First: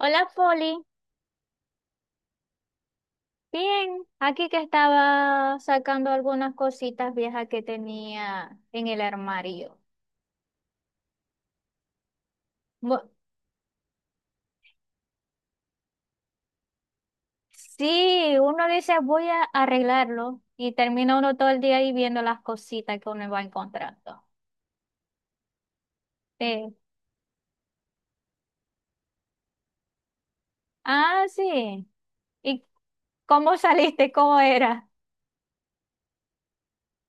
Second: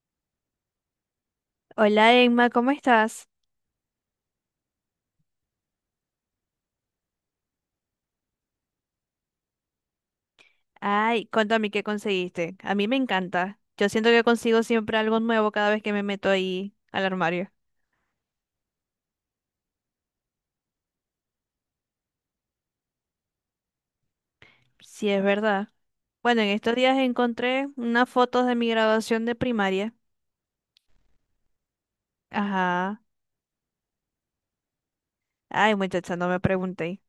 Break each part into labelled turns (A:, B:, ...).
A: Hola, Folly.
B: Hola Emma, ¿cómo estás?
A: Bien, aquí que estaba sacando algunas cositas viejas que tenía en el armario.
B: Ay, cuéntame qué conseguiste. A mí me
A: Bu-
B: encanta. Yo siento que consigo siempre algo nuevo cada vez que me meto ahí al armario.
A: sí, uno dice voy a arreglarlo y termina uno todo el día ahí viendo las cositas que uno va encontrando.
B: Sí, es verdad. Bueno, en
A: Eh,
B: estos días encontré unas fotos de mi graduación de primaria.
A: ah, sí. ¿Y
B: Ajá.
A: cómo saliste? ¿Cómo era?
B: Ay, muchacha, no me pregunté.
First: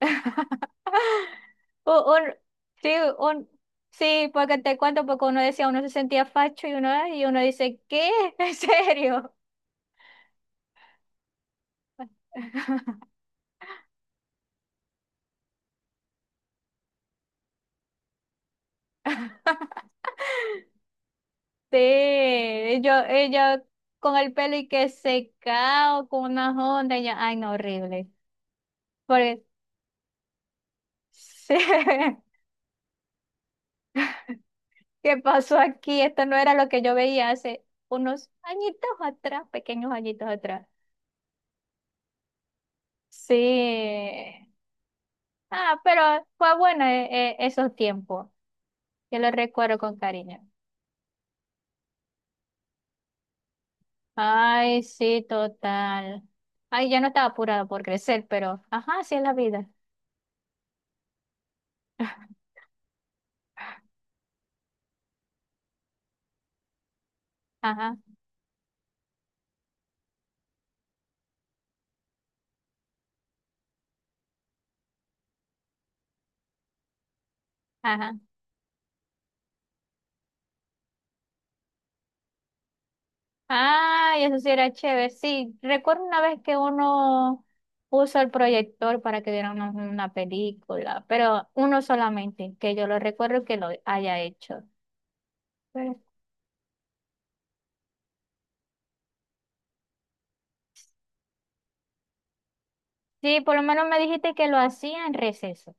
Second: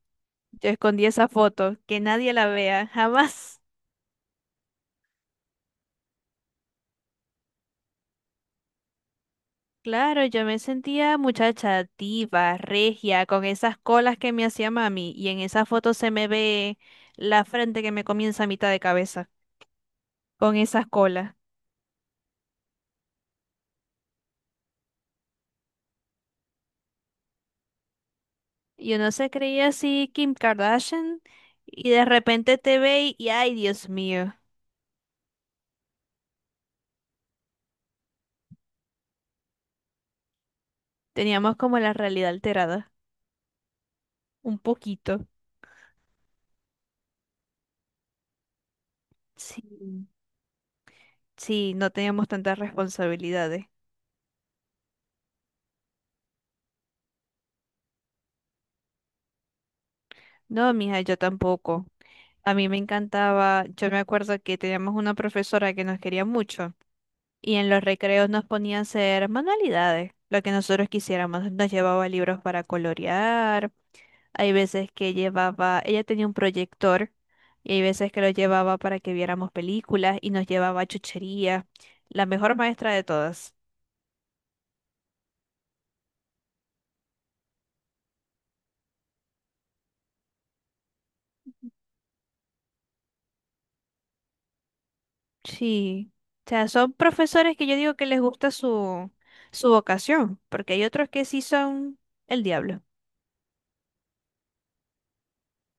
B: Yo escondí esa foto, que
A: Un-
B: nadie
A: un-
B: la vea,
A: sí, un-
B: jamás.
A: sí, porque te cuento, porque uno decía, uno se sentía facho y uno dice, ¿qué? ¿En serio?
B: Claro, yo me sentía muchacha diva, regia, con esas colas que me hacía mami, y en esa foto se me ve la frente que me comienza a mitad de cabeza, con esas colas.
A: Sí, yo, ella con el pelo y que secado, con unas ondas, y yo, ay, no, horrible.
B: Y uno se
A: Porque,
B: creía así Kim Kardashian
A: sí,
B: y de repente te ve y, ay, Dios mío,
A: ¿qué pasó aquí? Esto no era lo que yo veía hace unos añitos atrás, pequeños añitos atrás.
B: teníamos como la realidad alterada,
A: Sí.
B: un poquito.
A: Ah, pero fue bueno esos tiempos. Yo los
B: Sí,
A: recuerdo con cariño.
B: sí, no teníamos tantas responsabilidades.
A: Ay, sí, total. Ay, ya no estaba apurada por crecer, pero, ajá, así es la vida.
B: No, mija, yo tampoco. A mí me encantaba, yo me acuerdo que teníamos una profesora que nos quería mucho y en los
A: Ajá,
B: recreos nos ponía a hacer manualidades, lo que nosotros quisiéramos. Nos llevaba libros para colorear. Hay veces que llevaba, ella tenía un proyector y hay veces
A: ajá.
B: que lo llevaba para que viéramos películas y nos llevaba a chuchería. La mejor maestra de todas.
A: Ay, eso sí era chévere. Sí, recuerdo una vez que uno puso el proyector para que vieran una película, pero uno solamente, que yo lo recuerdo que lo haya hecho. Pero
B: Sí. O sea, son profesores que yo digo que les gusta su vocación, porque hay otros que sí son el diablo.
A: sí, por lo menos me dijiste que lo hacía en receso.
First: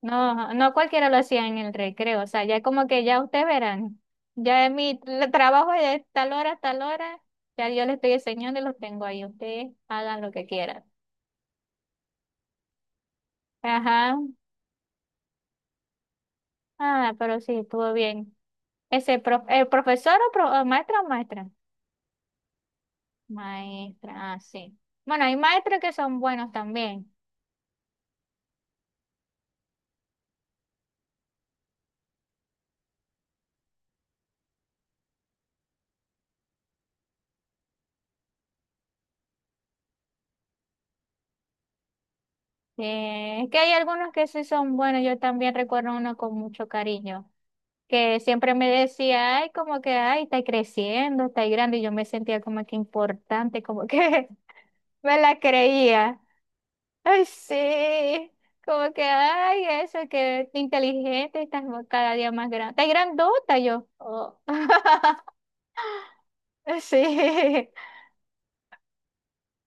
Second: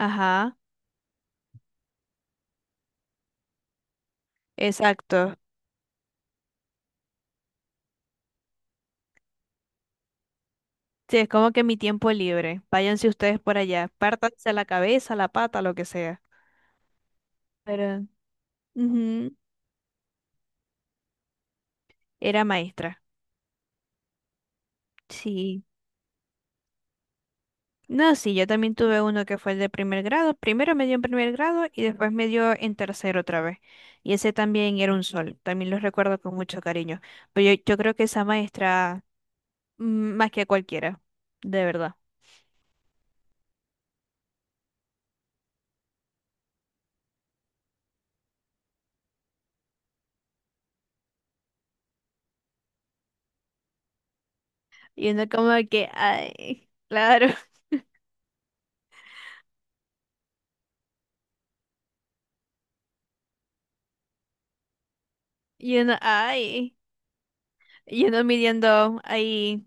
A: No, no cualquiera lo hacía en el recreo. O sea, ya como que ya ustedes verán. Ya es mi
B: exacto.
A: trabajo es de tal hora a tal hora. Ya yo les estoy enseñando y los tengo ahí. Ustedes hagan lo que quieran.
B: Sí, es como que mi tiempo libre. Váyanse ustedes por allá.
A: Ajá.
B: Pártanse la cabeza, la pata, lo que sea.
A: Ah, pero sí, estuvo
B: Pero
A: bien. Ese
B: ujú,
A: el profesor o o maestra o maestra.
B: era maestra.
A: Maestra, ah, sí. Bueno, hay
B: Sí.
A: maestros que son buenos también.
B: No, sí, yo también tuve uno que fue el de primer grado. Primero me dio en primer grado y después me dio en tercero otra vez. Y ese también era un sol. También lo recuerdo con mucho cariño. Pero yo creo que esa maestra, mm, más que cualquiera, de verdad.
A: Es que hay algunos que sí son buenos. Yo también recuerdo uno con mucho cariño, que siempre me decía, ay, como que, ay, está creciendo, está grande. Y yo me sentía como que importante, como que
B: Y
A: me
B: uno
A: la
B: como que,
A: creía.
B: ay,
A: Ay,
B: claro.
A: sí. Como que, ay, eso, que inteligente, estás cada día más grande. Estás grandota yo. Oh.
B: Y uno, ay.
A: Sí.
B: Y uno midiendo ahí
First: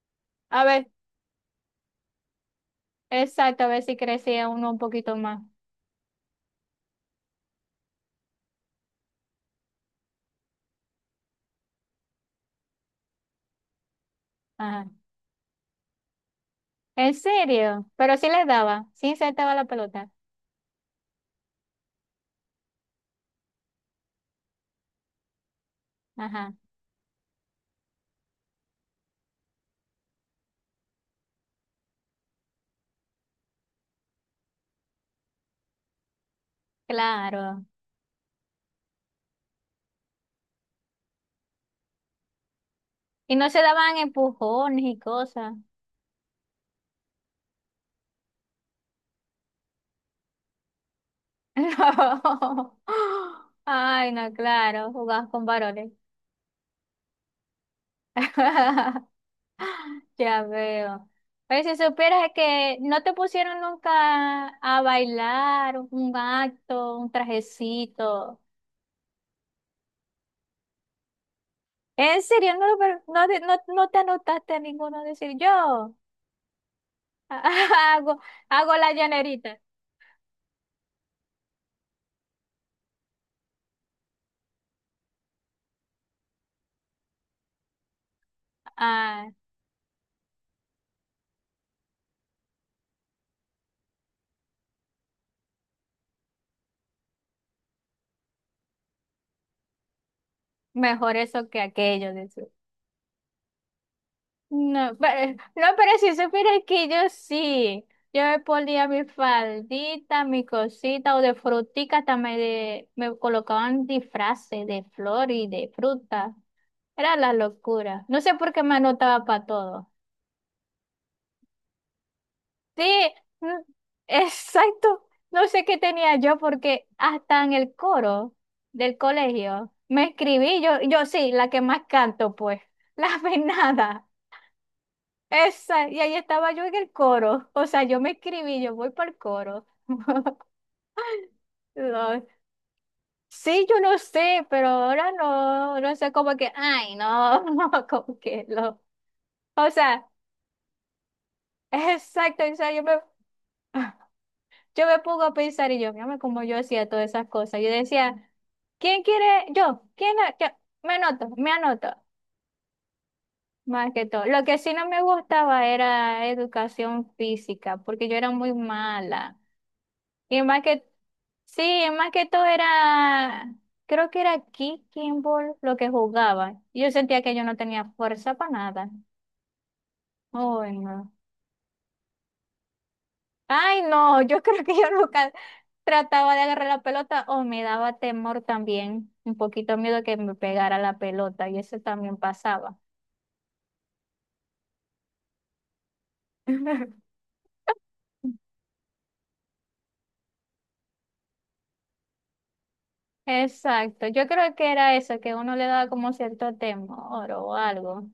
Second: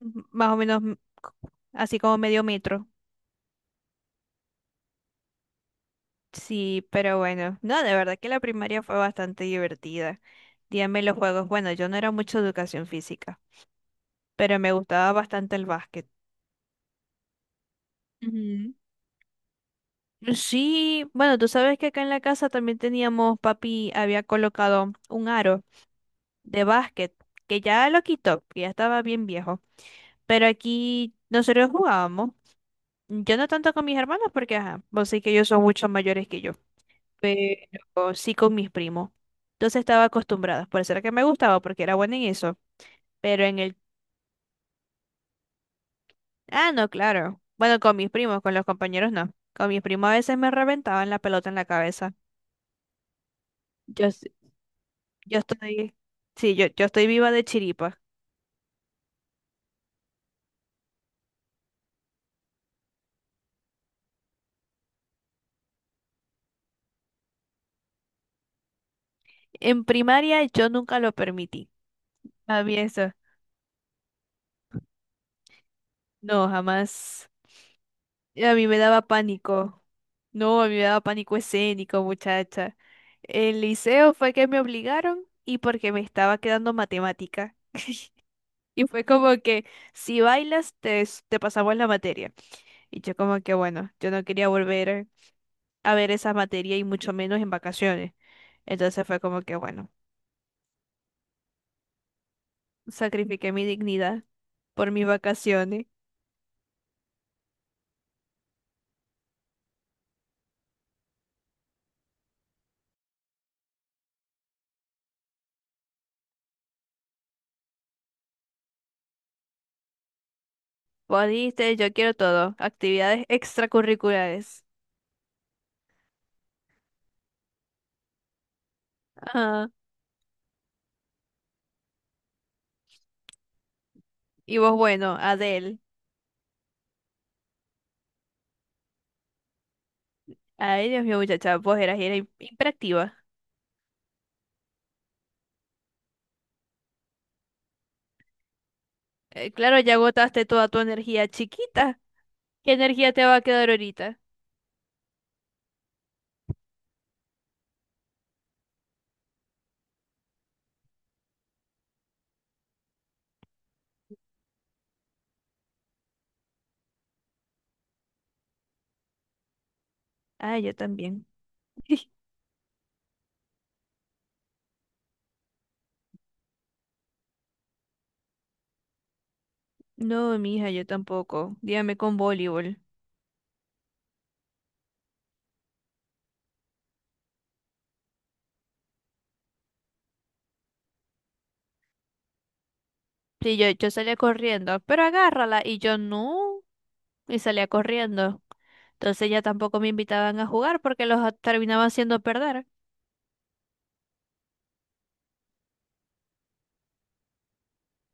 B: más o
A: A
B: menos
A: ver,
B: así como medio metro.
A: exacto, a ver si crecía uno un poquito más.
B: Sí, pero bueno. No, de verdad que la primaria fue bastante divertida. Dígame los juegos. Bueno, yo no era mucho de educación física, pero me
A: Ajá.
B: gustaba bastante el básquet.
A: ¿En serio? Pero sí les
B: Ujú.
A: daba, sí insertaba la pelota.
B: Sí, bueno, tú sabes que acá en la casa también teníamos, papi había colocado un aro
A: Ajá,
B: de básquet, que ya lo quitó, que ya estaba bien viejo, pero aquí nosotros jugábamos, yo no tanto con mis hermanos porque, ajá, vos sé que ellos son mucho mayores que yo,
A: claro.
B: pero sí con mis primos. Entonces estaba acostumbrada, por eso era que me gustaba, porque era buena en eso,
A: Y
B: pero
A: no
B: en
A: se
B: el...
A: daban empujones y cosas.
B: Ah, no, claro. Bueno, con mis primos, con los compañeros no. Con mis primos a veces me reventaban la pelota en la cabeza.
A: No.
B: Yo,
A: Ay,
B: s-
A: no, claro, jugabas
B: yo
A: con varones.
B: estoy, sí, yo estoy viva de chiripa.
A: Ya veo. Pero si supieras que no te pusieron nunca a bailar, un acto, un trajecito.
B: En primaria yo nunca lo permití.
A: ¿En serio?
B: A
A: No,
B: mí
A: pero
B: eso,
A: no, no, no te anotaste a ninguno a decir yo.
B: no, jamás.
A: Hago,
B: A mí
A: hago
B: me
A: la
B: daba
A: llanerita.
B: pánico. No, a mí me daba pánico escénico, muchacha. El liceo fue que me obligaron y porque me estaba quedando matemática. Y fue
A: Ah,
B: como que si bailas te pasamos la materia. Y yo como que bueno, yo no quería volver a ver esa materia y mucho menos en vacaciones. Entonces fue como que bueno.
A: mejor eso que aquello. Dice.
B: Sacrifiqué mi dignidad por
A: No,
B: mis
A: pero, no,
B: vacaciones.
A: pero si supieras que yo sí. Yo me ponía mi faldita, mi cosita o de frutica, hasta me, me colocaban disfraces de flor y de fruta. Era la locura. No sé por qué me anotaba para todo.
B: Vos dijiste, yo quiero todo.
A: Sí,
B: Actividades
A: mm,
B: extracurriculares.
A: exacto. No sé qué tenía yo porque hasta en el coro del
B: Ajá.
A: colegio me escribí, yo sí, la que más canto, pues, la venada.
B: Y vos, bueno, Adel.
A: Esa, y ahí estaba yo en el coro. O sea, yo me escribí, yo voy para el coro.
B: Ay, Dios mío, muchacha,
A: No,
B: hiperactiva.
A: Sí, yo no sé, pero ahora no, no sé, como que, ay, no, como que lo. O
B: Claro, ya
A: sea,
B: agotaste toda tu energía chiquita.
A: exacto, o sea,
B: ¿Qué
A: yo me.
B: energía te va a quedar ahorita?
A: Yo me pongo a pensar y yo, mírame como yo hacía todas esas cosas. Yo decía, ¿quién quiere? Yo, ¿quién? ¿Yo? Me anoto, más que todo. Lo que sí no me gustaba era educación física, porque yo era muy mala. Y
B: Ah,
A: más
B: yo
A: que,
B: también.
A: sí, y más que todo era, creo que era kicking ball lo que jugaba. Yo sentía que yo no tenía fuerza para nada.
B: No, mija,
A: Ay,
B: yo
A: no.
B: tampoco. Dígame con voleibol.
A: Ay, no, yo creo que yo nunca trataba de agarrar la pelota o me daba temor también, un poquito miedo que me pegara la pelota y eso también pasaba.
B: Sí, yo salía corriendo, pero agárrala. Y yo no. Y salía corriendo. Entonces ya tampoco me invitaban a jugar porque terminaban haciendo perder.
A: Exacto, yo creo que era eso, que uno le daba como cierto temor o algo.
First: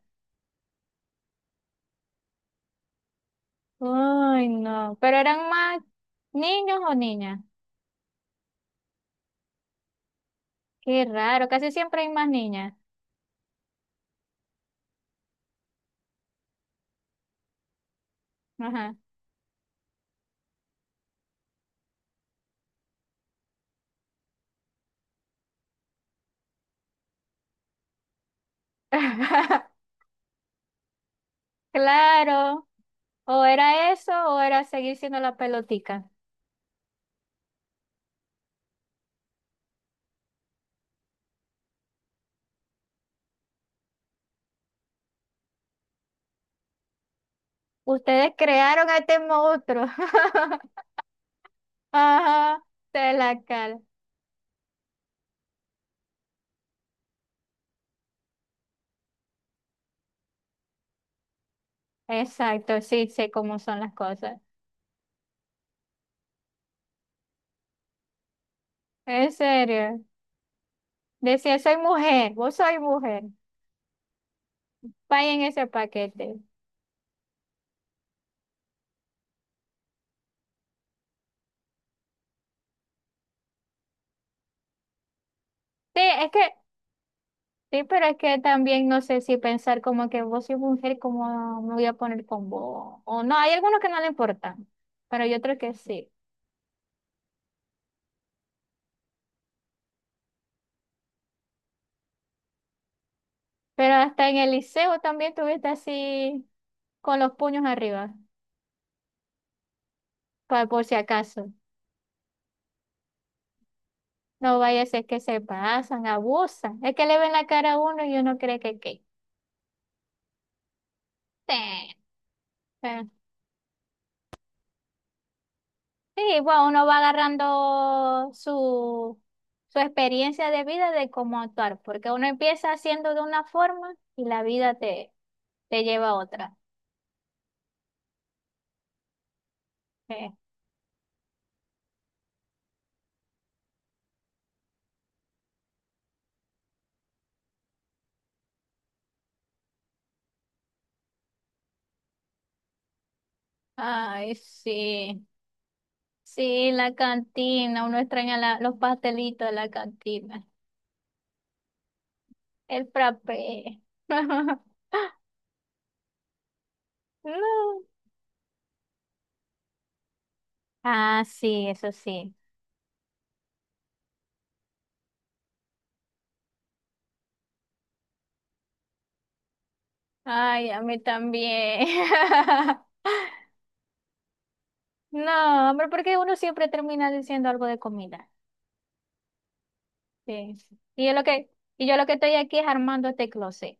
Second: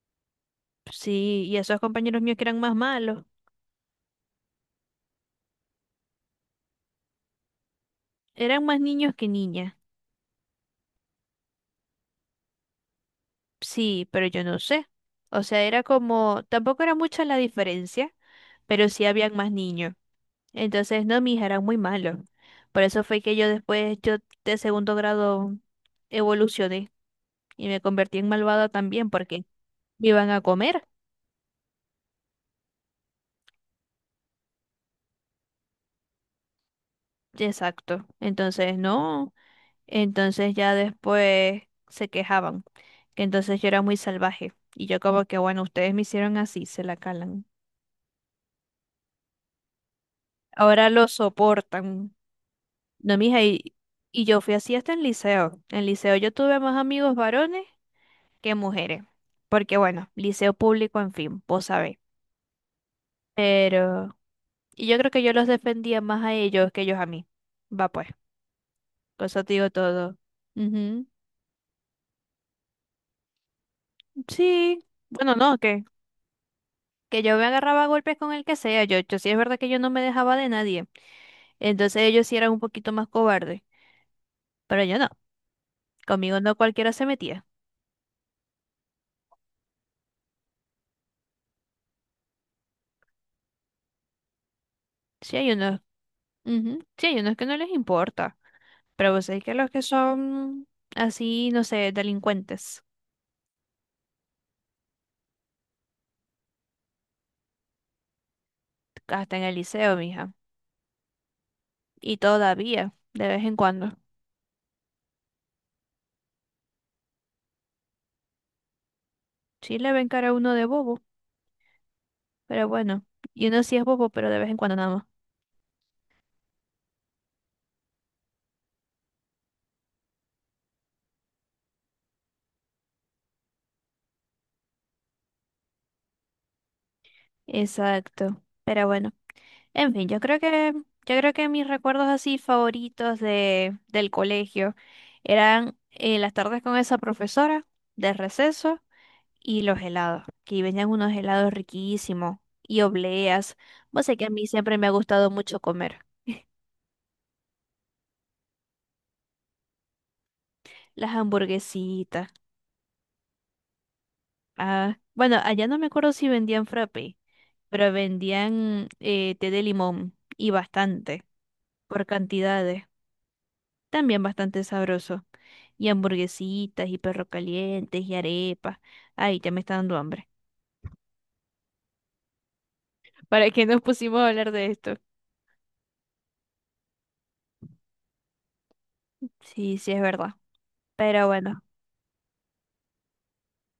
B: Sí, y esos compañeros míos que eran más malos,
A: Ay, no, pero eran más niños o niñas.
B: eran más niños que niñas.
A: Qué raro, casi siempre hay más niñas.
B: Sí, pero yo no sé. O sea, era como, tampoco era mucha la diferencia, pero
A: Ajá.
B: sí habían más niños. Entonces, no, mis eran muy malos. Por eso fue que yo después, yo de segundo grado evolucioné y me convertí en malvada también porque me iban a comer.
A: Claro, o era eso o era seguir siendo la pelotica.
B: Exacto. Entonces, no. Entonces ya después se quejaban, que entonces yo era muy salvaje. Y yo como que, bueno, ustedes me hicieron así, se la calan.
A: Ustedes crearon a este monstruo.
B: Ahora lo soportan.
A: Ajá, de
B: No,
A: la
B: mija,
A: cal.
B: y yo fui así hasta en liceo. En liceo yo tuve más amigos varones que mujeres. Porque bueno, liceo público, en fin, vos sabés.
A: Exacto, sí, sé cómo son las
B: Pero,
A: cosas.
B: y yo creo que yo los defendía más a ellos que ellos a mí. Va pues, con
A: En
B: eso te digo
A: serio.
B: todo. Ujú.
A: Decía, soy mujer, vos soy mujer.
B: Sí, bueno,
A: Vayan
B: no,
A: ese paquete.
B: que yo me agarraba a golpes con el que sea. Yo sí es verdad que yo no me dejaba de nadie. Entonces ellos sí eran un poquito más cobardes. Pero yo no,
A: Sí, es
B: conmigo
A: que,
B: no cualquiera se metía.
A: sí, pero es que también no sé si pensar como que vos sois mujer, como me voy a poner con vos. O no, hay algunos que no le importan, pero
B: Sí
A: yo
B: hay
A: creo que
B: unos,
A: sí.
B: ujú, sí hay unos que no les importa, pero vos sabés que los que son así, no sé, delincuentes,
A: Pero hasta en el liceo también tuviste así con los puños arriba,
B: hasta en el liceo, mija,
A: por si acaso.
B: y todavía, de vez en cuando,
A: No vaya a ser que se pasan, abusan. Es que le ven la cara a uno y uno cree que qué.
B: sí le ven cara a uno de bobo,
A: Sí,
B: pero
A: eh,
B: bueno, y uno sí es bobo, pero de vez en cuando nada más.
A: sí, bueno, uno va agarrando su, su experiencia de vida de cómo actuar, porque uno empieza haciendo de una forma y la vida te, te lleva a otra.
B: Exacto, pero bueno, en fin,
A: Eh,
B: yo creo que mis recuerdos así favoritos del colegio eran las tardes con esa profesora de receso. Y los helados, que venían unos helados riquísimos y obleas. Vos sé que a
A: Ay,
B: mí siempre me ha
A: sí,
B: gustado mucho comer.
A: sí, la cantina, uno extraña los pastelitos de la cantina,
B: Las hamburguesitas.
A: el frappé. No.
B: Ah, bueno, allá no me acuerdo si vendían frappe, pero vendían té de limón y
A: Ah,
B: bastante,
A: sí, eso
B: por
A: sí.
B: cantidades. También bastante sabroso. Y hamburguesitas y perro calientes y arepas. Ay, ya me está dando hambre.
A: Ay, a mí también.
B: ¿Para qué nos pusimos a hablar de esto?
A: No, hombre, porque uno siempre termina diciendo algo de comida.
B: Sí, sí, es verdad.
A: Sí. Sí. Y yo lo
B: Pero
A: que,
B: bueno.
A: y yo lo que estoy aquí es armando este closet.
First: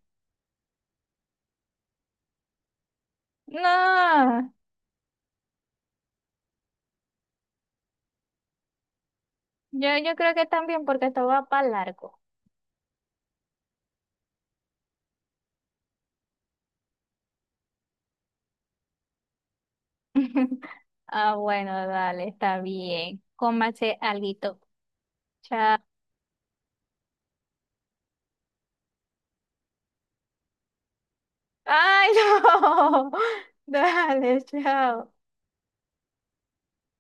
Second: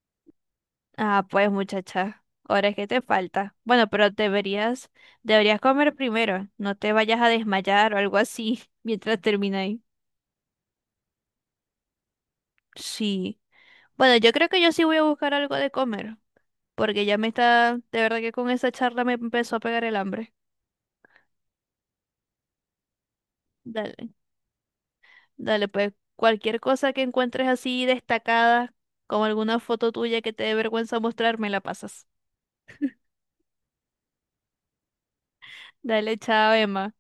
B: Ah, pues muchacha, ahora es que te falta. Bueno, pero
A: No,
B: deberías comer primero. No te vayas a desmayar o algo así mientras termináis.
A: yo creo que también porque esto va para largo.
B: Sí. Bueno, yo creo que yo sí voy a buscar algo de comer, porque ya me está, de verdad que con esa charla me empezó a pegar el hambre.
A: Ah, bueno, dale, está bien. Cómase
B: Dale,
A: alguito.
B: dale,
A: Chao.
B: pues cualquier cosa que encuentres así destacada, como alguna foto tuya que te dé vergüenza mostrar, me la pasas.
A: Ay, no. Dale, chao.
B: Dale, chao, Emma.